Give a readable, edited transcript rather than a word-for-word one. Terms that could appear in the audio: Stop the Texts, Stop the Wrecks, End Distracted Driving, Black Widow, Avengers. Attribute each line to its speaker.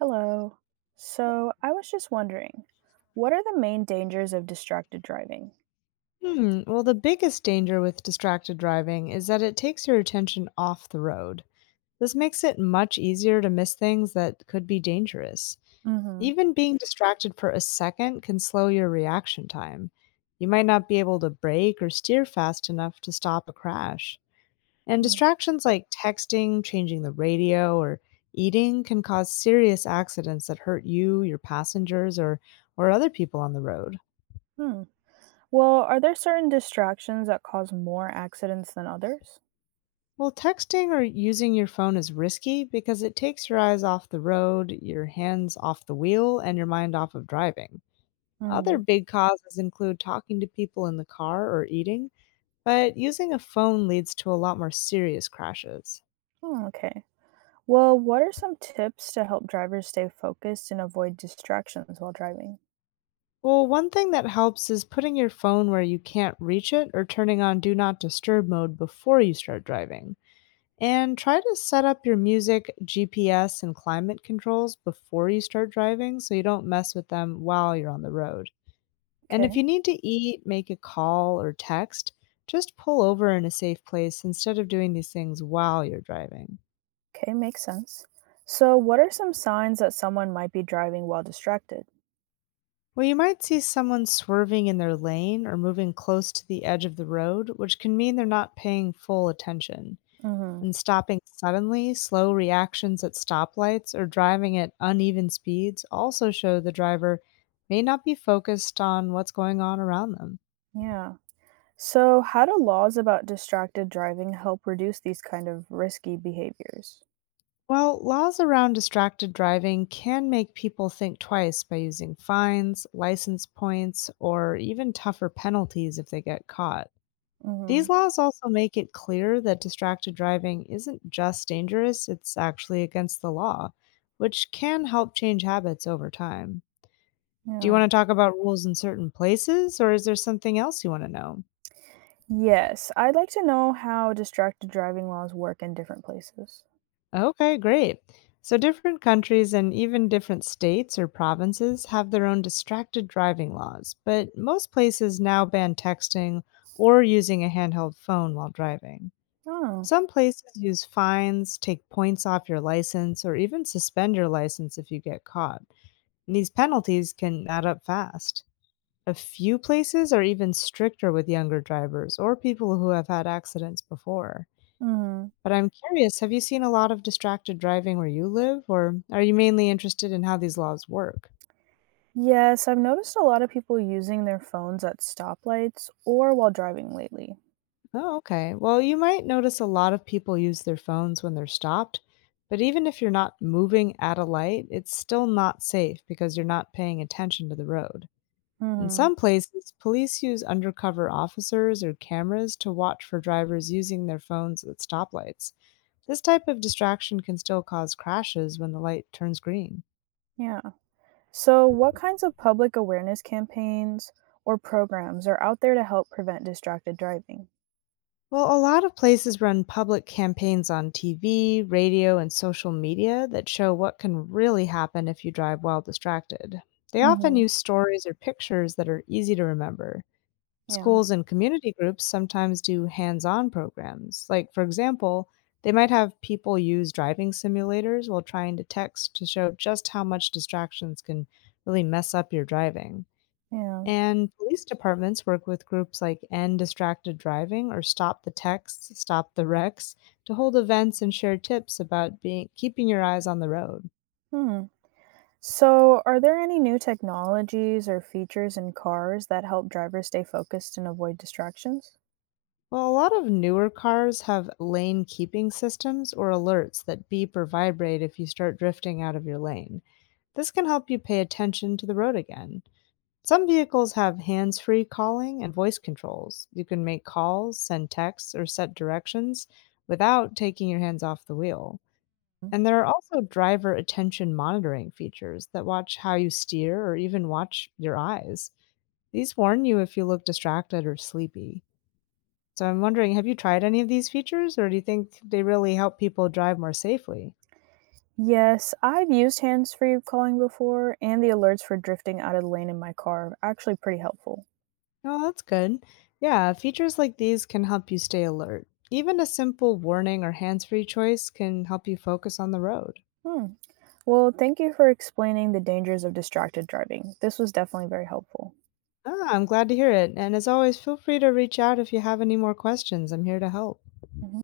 Speaker 1: Hello. So I was just wondering, what are the main dangers of distracted driving?
Speaker 2: Hmm. Well, the biggest danger with distracted driving is that it takes your attention off the road. This makes it much easier to miss things that could be dangerous.
Speaker 1: Mm-hmm.
Speaker 2: Even being distracted for a second can slow your reaction time. You might not be able to brake or steer fast enough to stop a crash. And distractions like texting, changing the radio, or eating can cause serious accidents that hurt you, your passengers, or other people on the road.
Speaker 1: Hmm. Well, are there certain distractions that cause more accidents than others?
Speaker 2: Well, texting or using your phone is risky because it takes your eyes off the road, your hands off the wheel, and your mind off of driving. Other
Speaker 1: Mm-hmm.
Speaker 2: big causes include talking to people in the car or eating, but using a phone leads to a lot more serious crashes.
Speaker 1: Okay. Well, what are some tips to help drivers stay focused and avoid distractions while driving?
Speaker 2: Well, one thing that helps is putting your phone where you can't reach it or turning on do not disturb mode before you start driving. And try to set up your music, GPS, and climate controls before you start driving so you don't mess with them while you're on the road. And
Speaker 1: Okay.
Speaker 2: if you need to eat, make a call, or text, just pull over in a safe place instead of doing these things while you're driving.
Speaker 1: Okay, makes sense. So, what are some signs that someone might be driving while distracted?
Speaker 2: Well, you might see someone swerving in their lane or moving close to the edge of the road, which can mean they're not paying full attention.
Speaker 1: Mm-hmm.
Speaker 2: And stopping suddenly, slow reactions at stoplights, or driving at uneven speeds also show the driver may not be focused on what's going on around them.
Speaker 1: Yeah. So, how do laws about distracted driving help reduce these kind of risky behaviors?
Speaker 2: While laws around distracted driving can make people think twice by using fines, license points, or even tougher penalties if they get caught.
Speaker 1: Hmm.
Speaker 2: These laws also make it clear that distracted driving isn't just dangerous, it's actually against the law, which can help change habits over time. Do you
Speaker 1: Yeah.
Speaker 2: wanna talk about rules in certain places, or is there something else you wanna know?
Speaker 1: Yes, I'd like to know how distracted driving laws work in different places.
Speaker 2: Okay, great. So, different countries and even different states or provinces have their own distracted driving laws, but most places now ban texting or using a handheld phone while driving.
Speaker 1: Oh.
Speaker 2: Some places use fines, take points off your license, or even suspend your license if you get caught. And these penalties can add up fast. A few places are even stricter with younger drivers or people who have had accidents before.
Speaker 1: Hmm.
Speaker 2: But I'm curious, have you seen a lot of distracted driving where you live, or are you mainly interested in how these laws work?
Speaker 1: Yes, I've noticed a lot of people using their phones at stoplights or while driving lately.
Speaker 2: Oh, okay. Well, you might notice a lot of people use their phones when they're stopped, but even if you're not moving at a light, it's still not safe because you're not paying attention to the road. In
Speaker 1: Hmm.
Speaker 2: some places, police use undercover officers or cameras to watch for drivers using their phones at stoplights. This type of distraction can still cause crashes when the light turns green.
Speaker 1: Yeah. So, what kinds of public awareness campaigns or programs are out there to help prevent distracted driving?
Speaker 2: Well, a lot of places run public campaigns on TV, radio, and social media that show what can really happen if you drive while distracted. They often
Speaker 1: Hmm.
Speaker 2: use stories or pictures that are easy to remember.
Speaker 1: Yeah.
Speaker 2: Schools and community groups sometimes do hands on programs. Like, for example, they might have people use driving simulators while trying to text to show just how much distractions can really mess up your driving.
Speaker 1: Yeah.
Speaker 2: And police departments work with groups like End Distracted Driving or Stop the Texts, Stop the Wrecks to hold events and share tips about being keeping your eyes on the road.
Speaker 1: Hmm. So, are there any new technologies or features in cars that help drivers stay focused and avoid distractions?
Speaker 2: Well, a lot of newer cars have lane keeping systems or alerts that beep or vibrate if you start drifting out of your lane. This can help you pay attention to the road again. Some vehicles have hands free calling and voice controls. You can make calls, send texts, or set directions without taking your hands off the wheel.
Speaker 1: Mhm.
Speaker 2: And there are also driver attention monitoring features that watch how you steer or even watch your eyes. These warn you if you look distracted or sleepy. So I'm wondering, have you tried any of these features or do you think they really help people drive more safely?
Speaker 1: Yes, I've used hands free calling before, and the alerts for drifting out of the lane in my car are actually pretty helpful.
Speaker 2: Oh, that's good. Yeah, features like these can help you stay alert. Even a simple warning or hands-free choice can help you focus on the road.
Speaker 1: Hmm. Well, thank you for explaining the dangers of distracted driving. This was definitely very helpful.
Speaker 2: Ah, I'm glad to hear it. And as always, feel free to reach out if you have any more questions. I'm here to help.
Speaker 1: Mhm.